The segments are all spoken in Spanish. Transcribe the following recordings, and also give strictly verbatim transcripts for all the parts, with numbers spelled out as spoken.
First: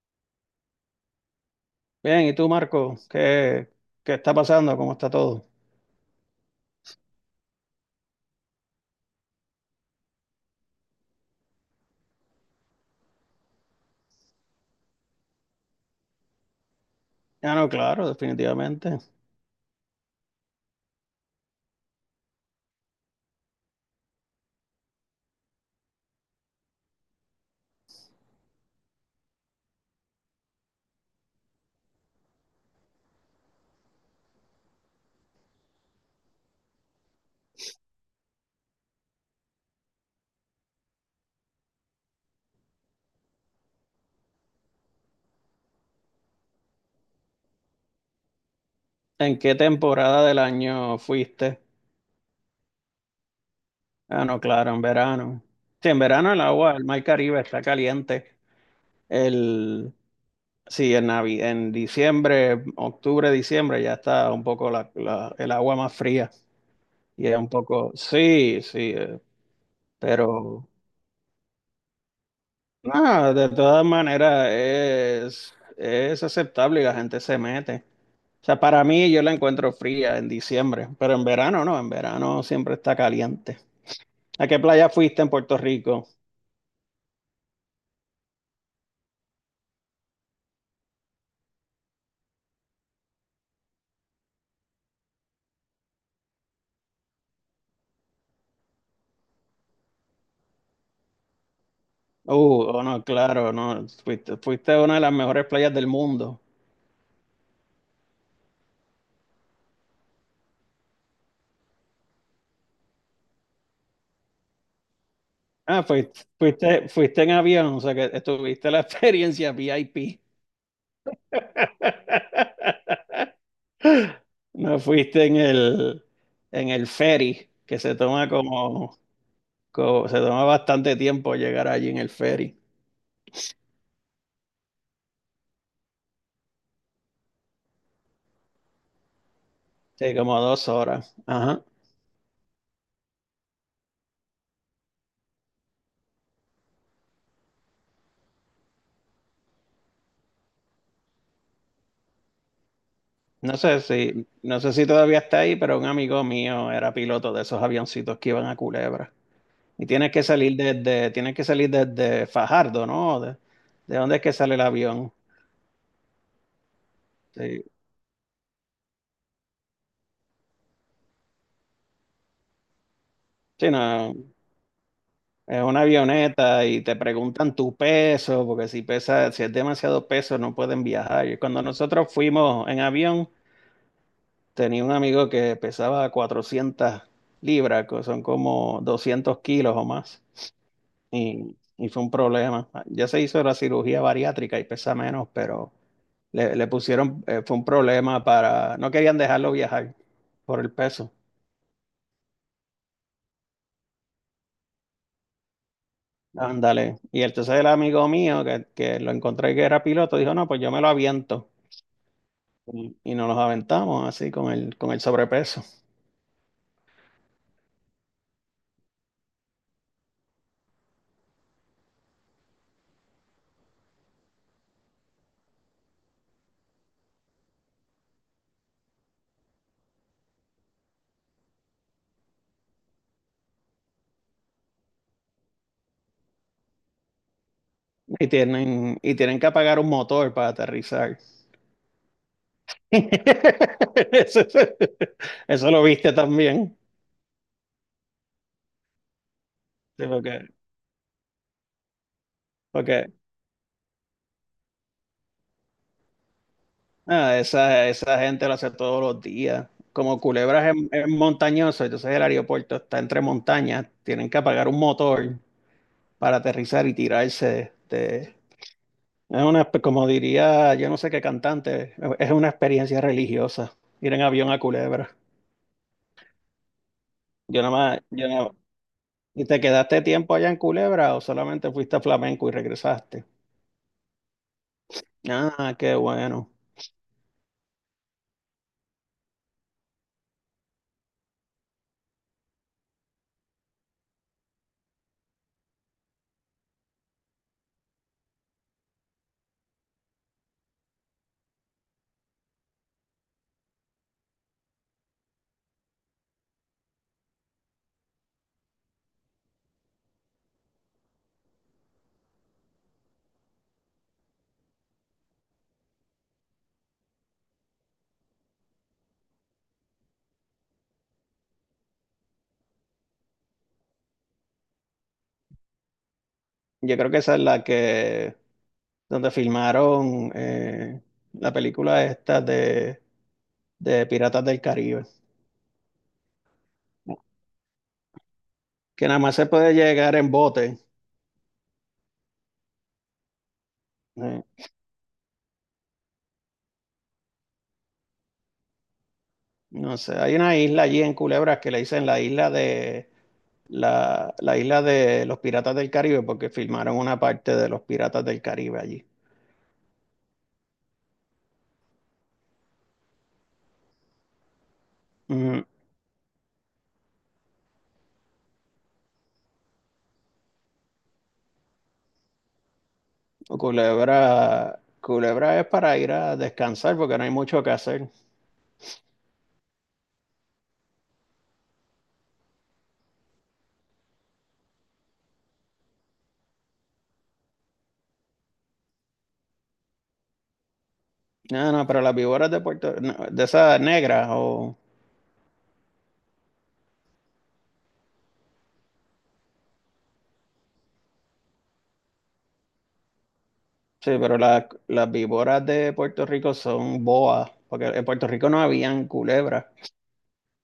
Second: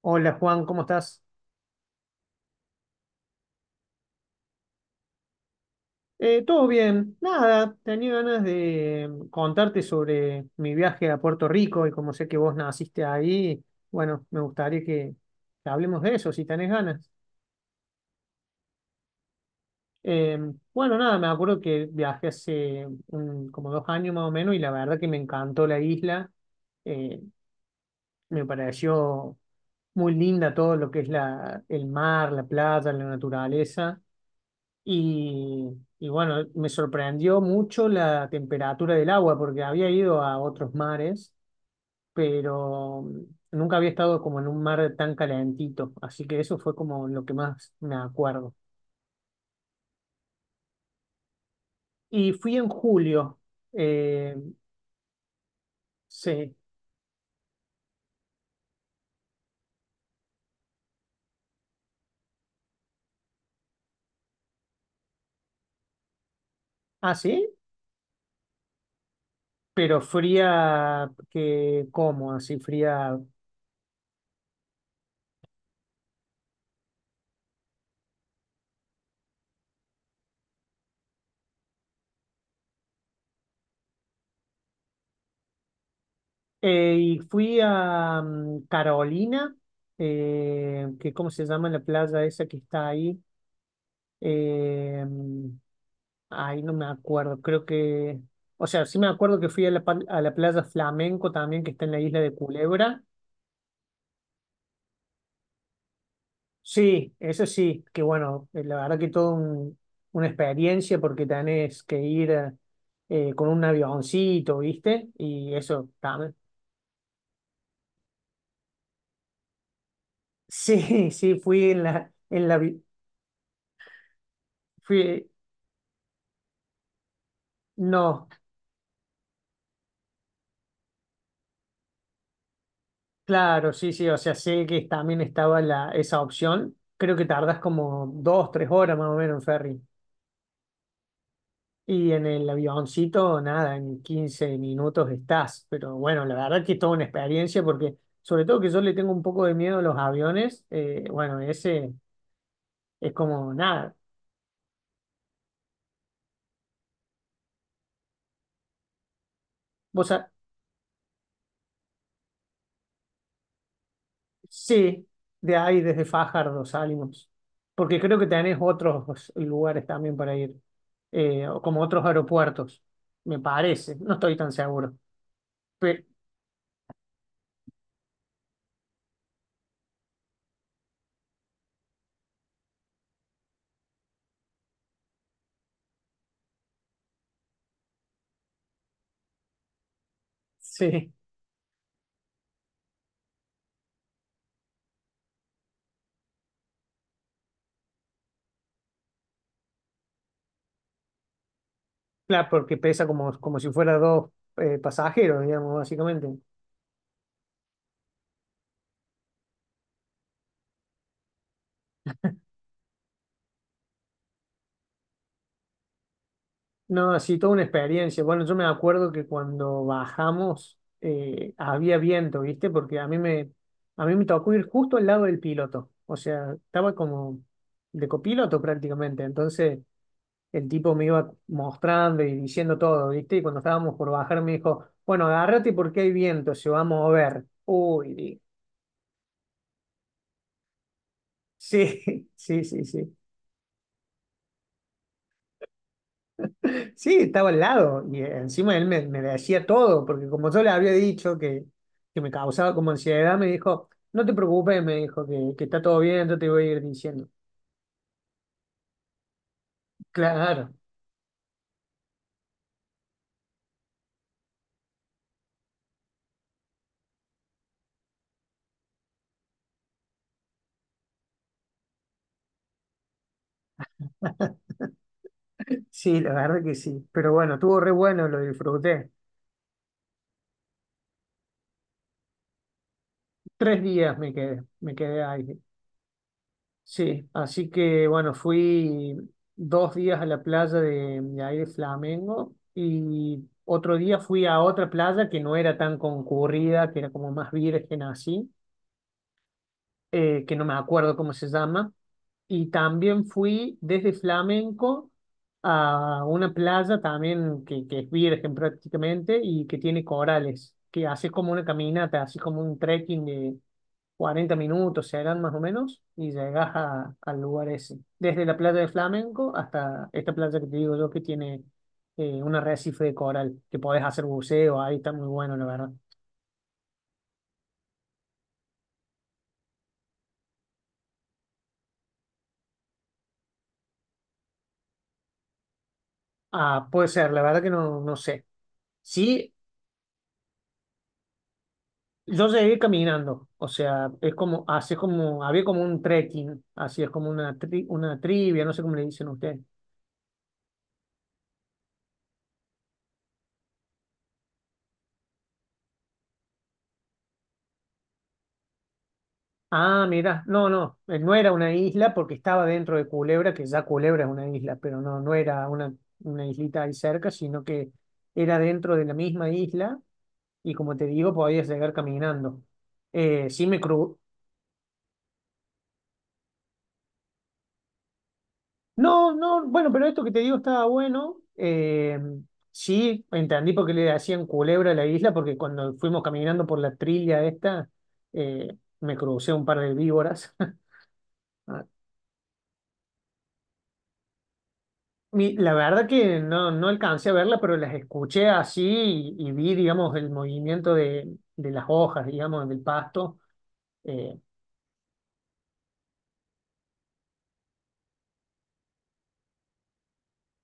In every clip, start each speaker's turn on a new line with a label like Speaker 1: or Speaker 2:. Speaker 1: Hola Juan, ¿cómo estás?
Speaker 2: Bien, ¿y tú, Marco? ¿Qué, qué está pasando? ¿Cómo está todo?
Speaker 1: Eh, todo bien, nada, tenía ganas de mm, contarte sobre mi viaje a Puerto Rico, y como sé que vos naciste ahí, bueno, me gustaría que, que hablemos de eso si tenés ganas.
Speaker 2: Ah, no, claro, definitivamente.
Speaker 1: Eh, bueno, nada, me acuerdo que viajé hace un- como dos años más o menos, y la verdad que me encantó la isla. Eh, Me pareció muy linda todo lo que es la, el mar, la playa, la naturaleza. Y, y bueno, me sorprendió mucho la temperatura del agua porque había ido a otros mares, pero mm, nunca había estado como en un mar tan calentito, así que eso fue como lo que más me acuerdo.
Speaker 2: ¿En qué temporada del año fuiste?
Speaker 1: Y fui en julio,
Speaker 2: Ah,
Speaker 1: eh,
Speaker 2: no, claro, en verano. Sí, en verano el
Speaker 1: sí.
Speaker 2: agua, el mar Caribe está caliente. El, sí, en, Navi- en diciembre, octubre, diciembre ya está un poco la, la- el agua más fría.
Speaker 1: Ah,
Speaker 2: Y es un
Speaker 1: sí,
Speaker 2: poco, sí, sí, eh,
Speaker 1: pero
Speaker 2: pero
Speaker 1: fría, que, ¿cómo? Así fría.
Speaker 2: nada, de todas maneras es, es aceptable y la gente se mete. O sea, para mí yo la encuentro fría en diciembre, pero en verano no, en verano siempre está caliente. ¿A qué playa fuiste en Puerto Rico?
Speaker 1: Eh, y fui a mm, Carolina, eh, que ¿cómo se llama la playa esa que está ahí? Eh, mm, Ay, no me acuerdo, creo que, o sea, sí me acuerdo que fui a la, pa- a la playa Flamenco también, que está en la isla de
Speaker 2: Uh, oh,
Speaker 1: Culebra.
Speaker 2: no, claro, no, fuiste, fuiste a una de las mejores playas del mundo.
Speaker 1: Sí, eso sí, que bueno, eh, la verdad que todo un- una experiencia porque tenés que ir eh, eh, con un avioncito, ¿viste? Y
Speaker 2: Ah,
Speaker 1: eso
Speaker 2: fuiste,
Speaker 1: también.
Speaker 2: fuiste, fuiste en avión, o sea que tuviste la experiencia V I P.
Speaker 1: Sí, sí, fui en la, en la, vi-
Speaker 2: No fuiste
Speaker 1: fui,
Speaker 2: en el, en el ferry, que se
Speaker 1: no,
Speaker 2: toma como, como- se toma bastante tiempo llegar allí en el ferry.
Speaker 1: claro, sí, sí, o sea, sé que también estaba la, esa opción. Creo que tardas como dos, tres horas más o menos en ferry.
Speaker 2: Sí, como dos horas. Ajá.
Speaker 1: Y en el avioncito, nada, en quince minutos estás. Pero bueno, la verdad que es toda una experiencia porque, sobre todo que yo le tengo un poco de miedo a los aviones, eh, bueno, ese es como
Speaker 2: No sé
Speaker 1: nada.
Speaker 2: si, no sé si todavía está ahí, pero un amigo mío era piloto de esos avioncitos que iban a Culebra. Y
Speaker 1: Vos
Speaker 2: tienes que
Speaker 1: sa-
Speaker 2: salir desde, tienes que salir desde Fajardo, ¿no? ¿De, de dónde es que sale el
Speaker 1: sí,
Speaker 2: avión?
Speaker 1: de ahí desde Fajardo salimos.
Speaker 2: Sí.
Speaker 1: Porque creo que tenés otros lugares también para ir, eh, o como otros aeropuertos, me
Speaker 2: Sí,
Speaker 1: parece. No
Speaker 2: no,
Speaker 1: estoy tan seguro.
Speaker 2: es una
Speaker 1: Pe-
Speaker 2: avioneta y te preguntan tu peso, porque si pesa, si es demasiado peso no pueden viajar. Y cuando nosotros fuimos en avión, tenía un amigo que pesaba cuatrocientas libras, que son como doscientos kilos o más.
Speaker 1: sí,
Speaker 2: y, y fue un problema. Ya se hizo la cirugía bariátrica y pesa menos, pero le, le pusieron, eh, fue un problema para, no querían dejarlo viajar por el peso.
Speaker 1: claro, porque pesa como, como si fuera dos eh, pasajeros, digamos, básicamente.
Speaker 2: Ándale. Y entonces el amigo mío que, que lo encontré que era piloto dijo, no, pues yo me lo aviento. Y, y nos los aventamos así con el, con el sobrepeso.
Speaker 1: No, así toda una experiencia. Bueno, yo me acuerdo que cuando bajamos, eh, había viento, ¿viste? Porque a mí me, a mí me tocó ir justo al lado del piloto. O sea, estaba como de copiloto prácticamente. Entonces el tipo me iba mostrando y diciendo todo, ¿viste? Y cuando estábamos por bajar me dijo, bueno, agárrate porque hay viento, se va a mover. Uy,
Speaker 2: Y
Speaker 1: di-
Speaker 2: tienen, y tienen que apagar un motor para aterrizar.
Speaker 1: sí, sí, sí, sí.
Speaker 2: Eso, eso lo viste también.
Speaker 1: Sí, estaba al lado, y encima él me, me decía todo,
Speaker 2: Sí,
Speaker 1: porque
Speaker 2: porque,
Speaker 1: como yo le había dicho que, que me causaba como
Speaker 2: porque
Speaker 1: ansiedad, me dijo, no te preocupes, me dijo que, que está todo bien, yo te voy a ir diciendo.
Speaker 2: ah, esa, esa gente lo hace todos los días. Como Culebra
Speaker 1: Claro,
Speaker 2: es, es montañoso, entonces el aeropuerto está entre montañas, tienen que apagar un motor para aterrizar y tirarse. De- es una, como diría, yo no sé qué cantante, es una experiencia religiosa ir en avión a Culebra.
Speaker 1: sí, la verdad que sí, pero bueno,
Speaker 2: Yo nada
Speaker 1: estuvo re
Speaker 2: más,
Speaker 1: bueno,
Speaker 2: yo
Speaker 1: lo
Speaker 2: nada-
Speaker 1: disfruté.
Speaker 2: ¿Y te quedaste tiempo allá en Culebra o solamente fuiste a Flamenco y regresaste?
Speaker 1: Tres días me quedé, me quedé ahí.
Speaker 2: Ah, qué bueno.
Speaker 1: Sí, así que bueno, fui dos días a la playa de, de ahí de Flamengo, y otro día fui a otra playa que no era tan concurrida, que era como más virgen así, eh, que no me acuerdo cómo se llama. Y también fui desde Flamenco a una playa también que, que es virgen prácticamente, y que tiene corales, que haces como una caminata, así como un trekking de cuarenta minutos, serán más o menos, y llegas a- al lugar ese. Desde la playa de Flamenco hasta esta playa que te digo yo que tiene eh, un arrecife de coral, que podés hacer buceo, ahí está muy bueno, la verdad.
Speaker 2: Yo creo que esa es la que, donde filmaron eh, la película esta de de Piratas del Caribe,
Speaker 1: Ah, puede ser, la verdad que no, no sé.
Speaker 2: que nada más se
Speaker 1: Sí.
Speaker 2: puede llegar en bote.
Speaker 1: Yo llegué caminando, o sea, es
Speaker 2: eh,
Speaker 1: como, así es como, había como un trekking, así es como una, tri- una trivia, no sé cómo le dicen ustedes.
Speaker 2: No sé, hay una isla allí en Culebras que le dicen la isla de la, la isla de los Piratas del Caribe porque filmaron una parte de los Piratas del Caribe allí.
Speaker 1: Ah, mira, no, no, eh, no era una isla porque estaba dentro de Culebra, que ya Culebra es una isla, pero no, no
Speaker 2: Ujú.
Speaker 1: era una, una islita ahí cerca, sino que era dentro de la misma isla, y como te digo, podías llegar caminando. Eh, sí me cru-
Speaker 2: Culebra, Culebra es para ir a descansar porque no hay mucho que hacer.
Speaker 1: No, no, bueno, pero esto que te digo estaba bueno. Eh, sí, entendí por qué le hacían culebra a la isla, porque cuando fuimos caminando por la trilla esta, eh, me crucé un par de víboras.
Speaker 2: No,
Speaker 1: Ah,
Speaker 2: no, pero las víboras de Puerto, no, de esas negras o
Speaker 1: Mi- la verdad que no, no alcancé a verla, pero las escuché así, y, y vi, digamos, el movimiento de, de las hojas, digamos, del pasto.
Speaker 2: sí, pero
Speaker 1: Eh,
Speaker 2: la- las víboras de Puerto Rico son boas, porque en Puerto Rico no habían culebras.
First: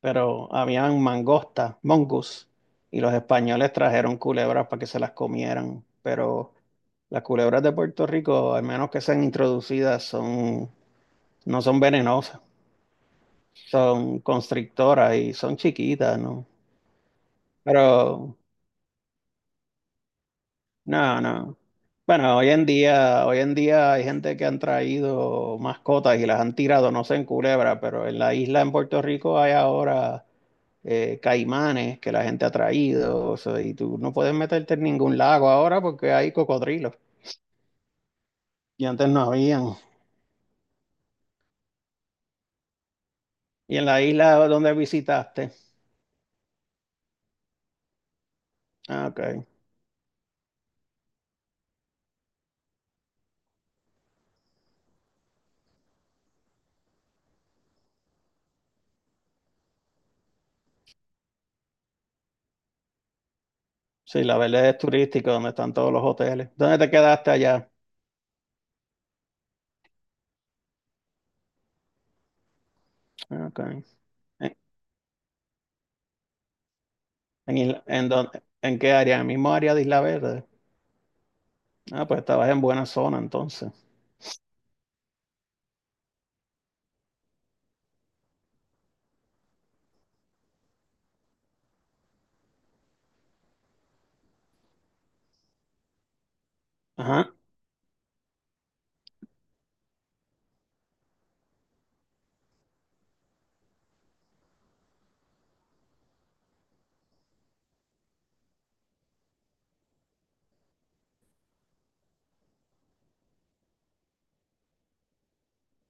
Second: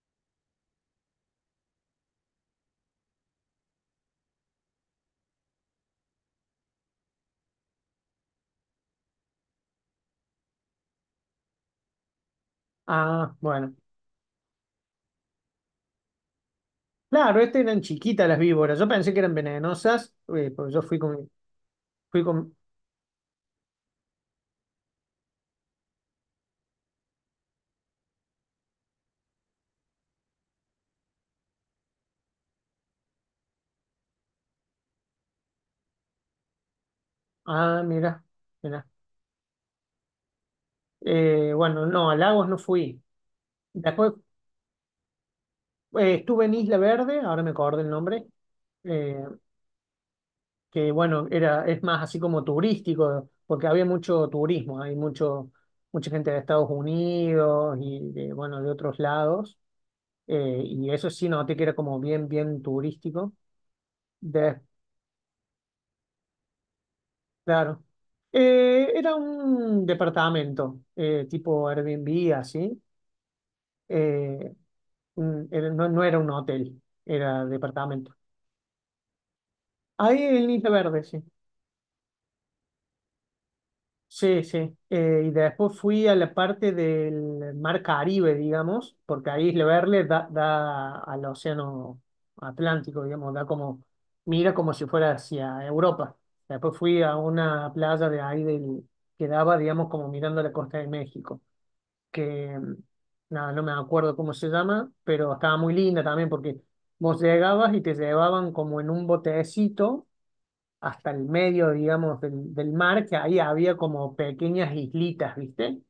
Speaker 2: Pero habían mangosta, mongoose, y los españoles trajeron culebras para que se las comieran, pero las culebras de Puerto Rico, al menos que sean introducidas, son, no son venenosas,
Speaker 1: ah, bueno.
Speaker 2: son constrictoras y son chiquitas, ¿no?
Speaker 1: Claro, estas eran chiquitas
Speaker 2: Pero,
Speaker 1: las víboras. Yo pensé que eran venenosas, eh, porque yo fui
Speaker 2: no,
Speaker 1: con,
Speaker 2: no.
Speaker 1: fui
Speaker 2: Bueno, hoy
Speaker 1: con...
Speaker 2: en día, hoy en día hay gente que han traído mascotas y las han tirado, no sé en Culebra, pero en la isla en Puerto Rico hay ahora eh, caimanes que la gente ha traído, o sea, y tú no puedes meterte en ningún lago ahora porque hay cocodrilos
Speaker 1: Ah, mira.
Speaker 2: y antes no habían.
Speaker 1: Eh, bueno, no, a Lagos no fui.
Speaker 2: Y en la
Speaker 1: Después
Speaker 2: isla donde visitaste,
Speaker 1: eh, estuve en Isla Verde, ahora me acordé el nombre,
Speaker 2: ah,
Speaker 1: eh,
Speaker 2: ok.
Speaker 1: que bueno, era, es más así como turístico, porque había mucho turismo, hay mucho, mucha gente de Estados Unidos y de, bueno, de otros lados, eh, y eso sí noté que era como bien, bien turístico.
Speaker 2: Sí, la
Speaker 1: De,
Speaker 2: Verde es turística, donde están todos los hoteles. ¿Dónde te quedaste allá?
Speaker 1: claro. Eh, era un departamento, eh, tipo Airbnb, así.
Speaker 2: Ah, ok.
Speaker 1: eh,
Speaker 2: ¿En,
Speaker 1: mm, era- no, no era un hotel, era
Speaker 2: en, Isla- en
Speaker 1: departamento.
Speaker 2: dónde- en qué área? ¿En el mismo área de Isla
Speaker 1: Ahí
Speaker 2: Verde?
Speaker 1: en Isla Verde, sí.
Speaker 2: Ah, pues estabas en buena zona entonces.
Speaker 1: Sí, sí. Eh, y después fui a la parte del Mar Caribe, digamos, porque ahí Isla Verde da, da al Océano Atlántico, digamos, da como, mira, como si fuera hacia Europa. Después fui a
Speaker 2: Ajá.
Speaker 1: una playa de ahí del, que daba, digamos, como mirando la costa de México, que mm, nada, no me acuerdo cómo se llama, pero estaba muy linda también porque vos llegabas y te llevaban como en un botecito hasta el medio, digamos, del, del mar, que ahí había como pequeñas islitas, ¿viste?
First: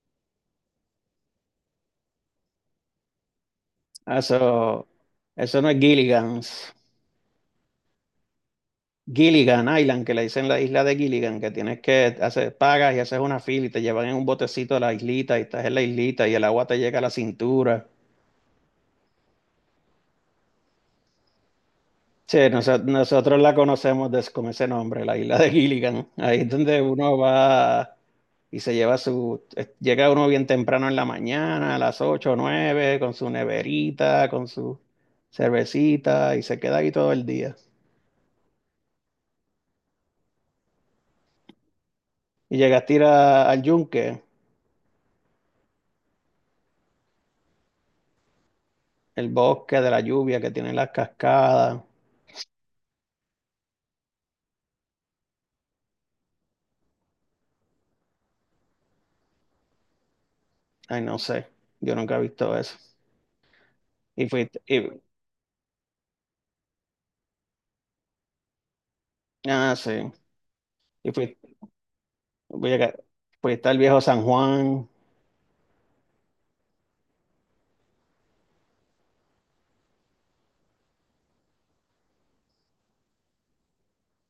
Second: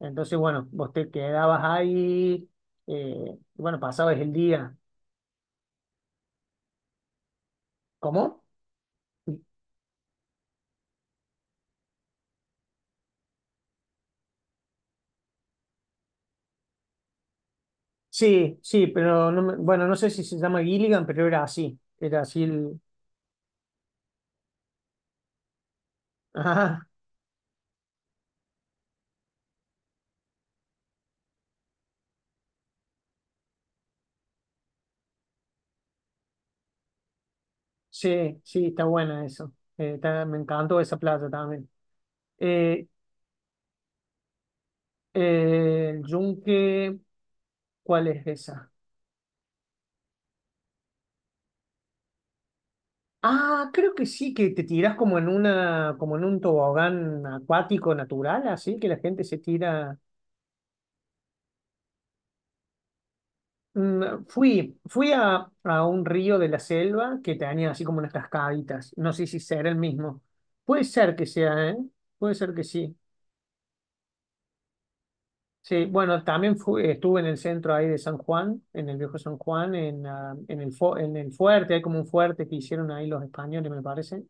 Speaker 1: Entonces, bueno, vos te quedabas ahí, eh, y bueno, pasabas
Speaker 2: Ah,
Speaker 1: el día.
Speaker 2: Eso, eso no es Gilligan's.
Speaker 1: ¿Cómo?
Speaker 2: Gilligan Island, que le dicen la isla de Gilligan, que tienes que hacer, pagas y haces una fila y te llevan en un botecito a la islita y estás en la islita y el agua te llega a la cintura.
Speaker 1: Sí, sí, pero no me- bueno, no sé si se llama Gilligan, pero era así, era
Speaker 2: Sí,
Speaker 1: así
Speaker 2: noso-
Speaker 1: el...
Speaker 2: nosotros la conocemos des- con ese nombre, la isla de Gilligan. Ahí es donde
Speaker 1: Ajá,
Speaker 2: uno va y se lleva su... eh, Llega uno bien temprano en la mañana, a las ocho o nueve, con su neverita, con su cervecita y se queda ahí todo el día.
Speaker 1: sí, sí, está buena eso. Eh, está- me encantó esa playa también.
Speaker 2: Y
Speaker 1: Eh,
Speaker 2: llegaste a ir a- al yunque,
Speaker 1: eh, el yunque, ¿cuál es esa?
Speaker 2: el bosque de la lluvia que tiene las cascadas.
Speaker 1: Ah, creo que sí, que te tirás como en una, como en un tobogán acuático natural, así que la gente se tira.
Speaker 2: Ay, no sé. Yo nunca he visto eso.
Speaker 1: Mm,
Speaker 2: Y fui,
Speaker 1: fui,
Speaker 2: y,
Speaker 1: fui a, a un río de la selva que tenía así como unas cascaditas. No sé si será
Speaker 2: ah,
Speaker 1: el
Speaker 2: sí.
Speaker 1: mismo. Puede
Speaker 2: Y
Speaker 1: ser que
Speaker 2: fui,
Speaker 1: sea, ¿eh? Puede ser que
Speaker 2: voy a,
Speaker 1: sí.
Speaker 2: Fui, está el viejo San Juan,
Speaker 1: Sí, bueno, también fui- estuve en el centro ahí de San Juan, en el viejo San Juan, en, ah, en el, fu- en el fuerte, hay como un fuerte que hicieron ahí los españoles, me parece.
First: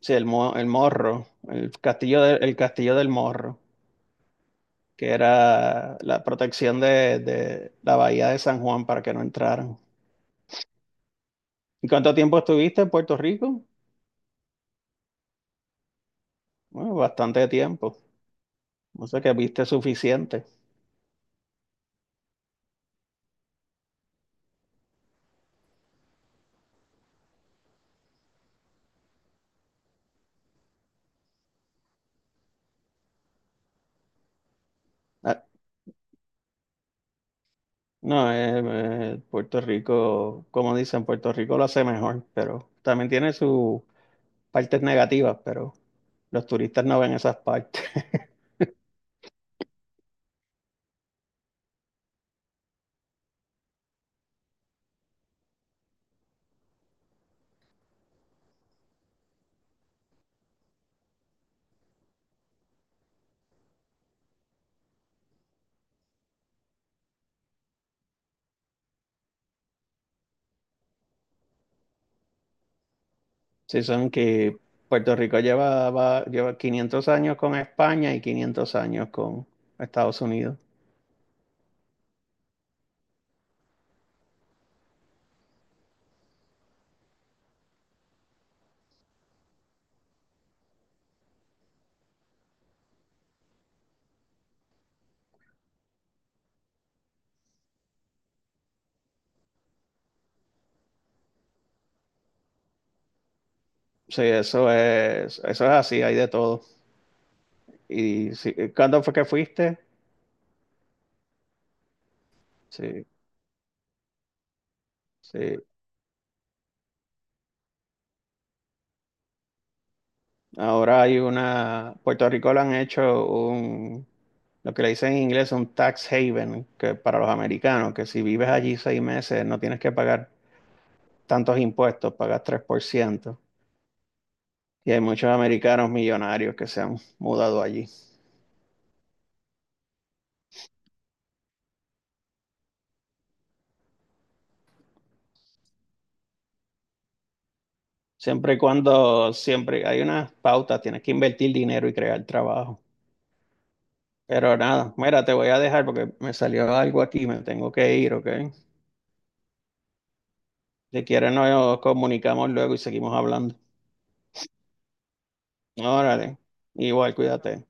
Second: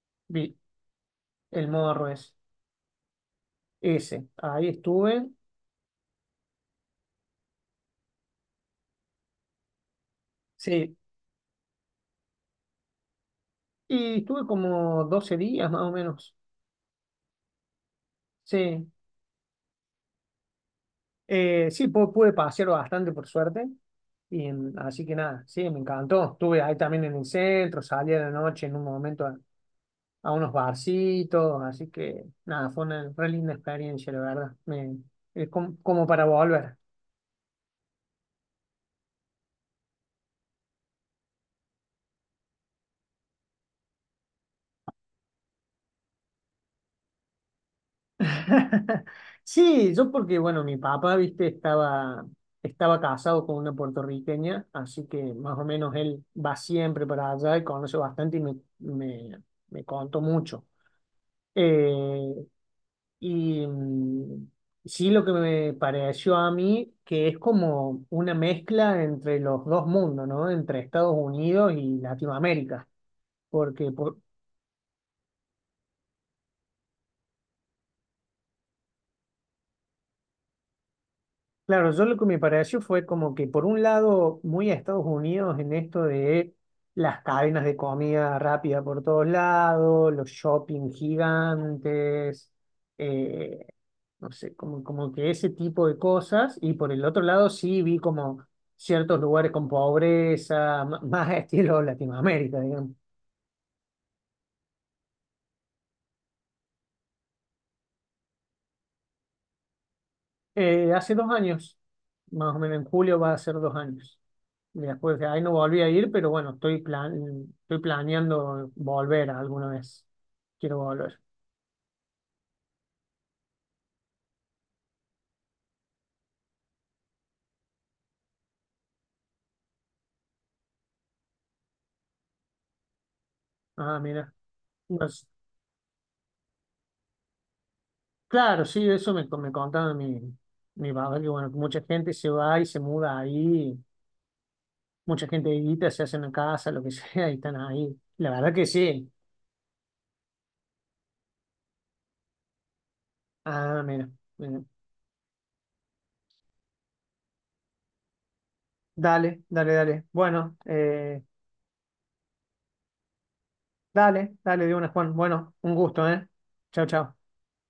Speaker 2: sí, el, mo-
Speaker 1: Vi,
Speaker 2: el morro,
Speaker 1: el
Speaker 2: el
Speaker 1: morro
Speaker 2: castillo,
Speaker 1: es
Speaker 2: de- el castillo del morro,
Speaker 1: ese. Ahí
Speaker 2: que
Speaker 1: estuve.
Speaker 2: era la protección de, de la bahía de San Juan para que no entraran.
Speaker 1: Sí.
Speaker 2: ¿Y cuánto tiempo estuviste en Puerto Rico?
Speaker 1: Y estuve como doce días más o menos.
Speaker 2: Bueno, bastante tiempo.
Speaker 1: Sí.
Speaker 2: No sé que viste suficiente.
Speaker 1: Eh, sí, pu- pude pasear bastante por suerte. Y en- así que nada, sí, me encantó. Estuve ahí también en el centro, salí a la noche en un momento a, a unos barcitos. Así que nada, fue una re linda experiencia, la verdad. Me,
Speaker 2: Ah,
Speaker 1: es como, como para volver.
Speaker 2: no, eh, eh, Puerto Rico, como dicen, Puerto Rico lo hace mejor, pero también tiene su partes negativas, pero los turistas no ven esas partes.
Speaker 1: Sí, yo porque, bueno, mi papá, viste, estaba, estaba casado con una puertorriqueña, así que más o menos él va siempre para allá y conoce bastante, y me, me, me contó mucho. Eh, y mm, sí, lo que me pareció a mí, que es como una mezcla entre los dos mundos, ¿no? Entre Estados Unidos y Latinoamérica,
Speaker 2: Sí,
Speaker 1: porque
Speaker 2: son
Speaker 1: por-
Speaker 2: que Puerto Rico lleva, va- lleva quinientos años con España y quinientos años con Estados Unidos.
Speaker 1: claro, yo lo que me pareció fue como que por un lado muy a Estados Unidos en esto de las cadenas de comida rápida por todos lados, los shopping gigantes, eh, no sé, como, como, que ese tipo de cosas. Y por el otro lado sí vi como ciertos lugares con pobreza, ma- más estilo Latinoamérica, digamos.
Speaker 2: Sí, eso es, eso es así, hay de todo. Y sí, ¿cuándo fue que fuiste?
Speaker 1: Eh, hace dos años, más o menos en
Speaker 2: Sí,
Speaker 1: julio va a ser dos años. Y después, de
Speaker 2: sí.
Speaker 1: ahí no volví a ir, pero bueno, estoy, plan, estoy planeando volver alguna vez. Quiero
Speaker 2: Ahora hay
Speaker 1: volver.
Speaker 2: una, Puerto Rico le han hecho un, lo que le dicen en inglés, un tax haven, que para los americanos, que si vives allí seis meses no tienes que pagar tantos impuestos, pagas tres por ciento.
Speaker 1: Ah, mira.
Speaker 2: Y hay
Speaker 1: Pues,
Speaker 2: muchos americanos millonarios que se han mudado allí.
Speaker 1: claro, sí, eso me, me contaba mi, mi papá, que bueno, mucha gente se va y se muda ahí, mucha gente edita, se hace una casa, lo que sea, y están ahí. La verdad
Speaker 2: Siempre y
Speaker 1: que sí.
Speaker 2: cuando, siempre hay unas pautas, tienes que invertir dinero y crear trabajo.
Speaker 1: Ah, mira.
Speaker 2: Pero
Speaker 1: Mira.
Speaker 2: nada, mira, te voy a dejar porque me salió algo aquí, me tengo que ir, ¿ok?
Speaker 1: Dale, dale, dale. Bueno,
Speaker 2: Si
Speaker 1: eh,
Speaker 2: quieres nos comunicamos luego y seguimos hablando.
Speaker 1: dale, dale de una, Juan. Bueno, un gusto, ¿eh?
Speaker 2: Órale,
Speaker 1: Chao,
Speaker 2: igual,
Speaker 1: chao.
Speaker 2: cuídate.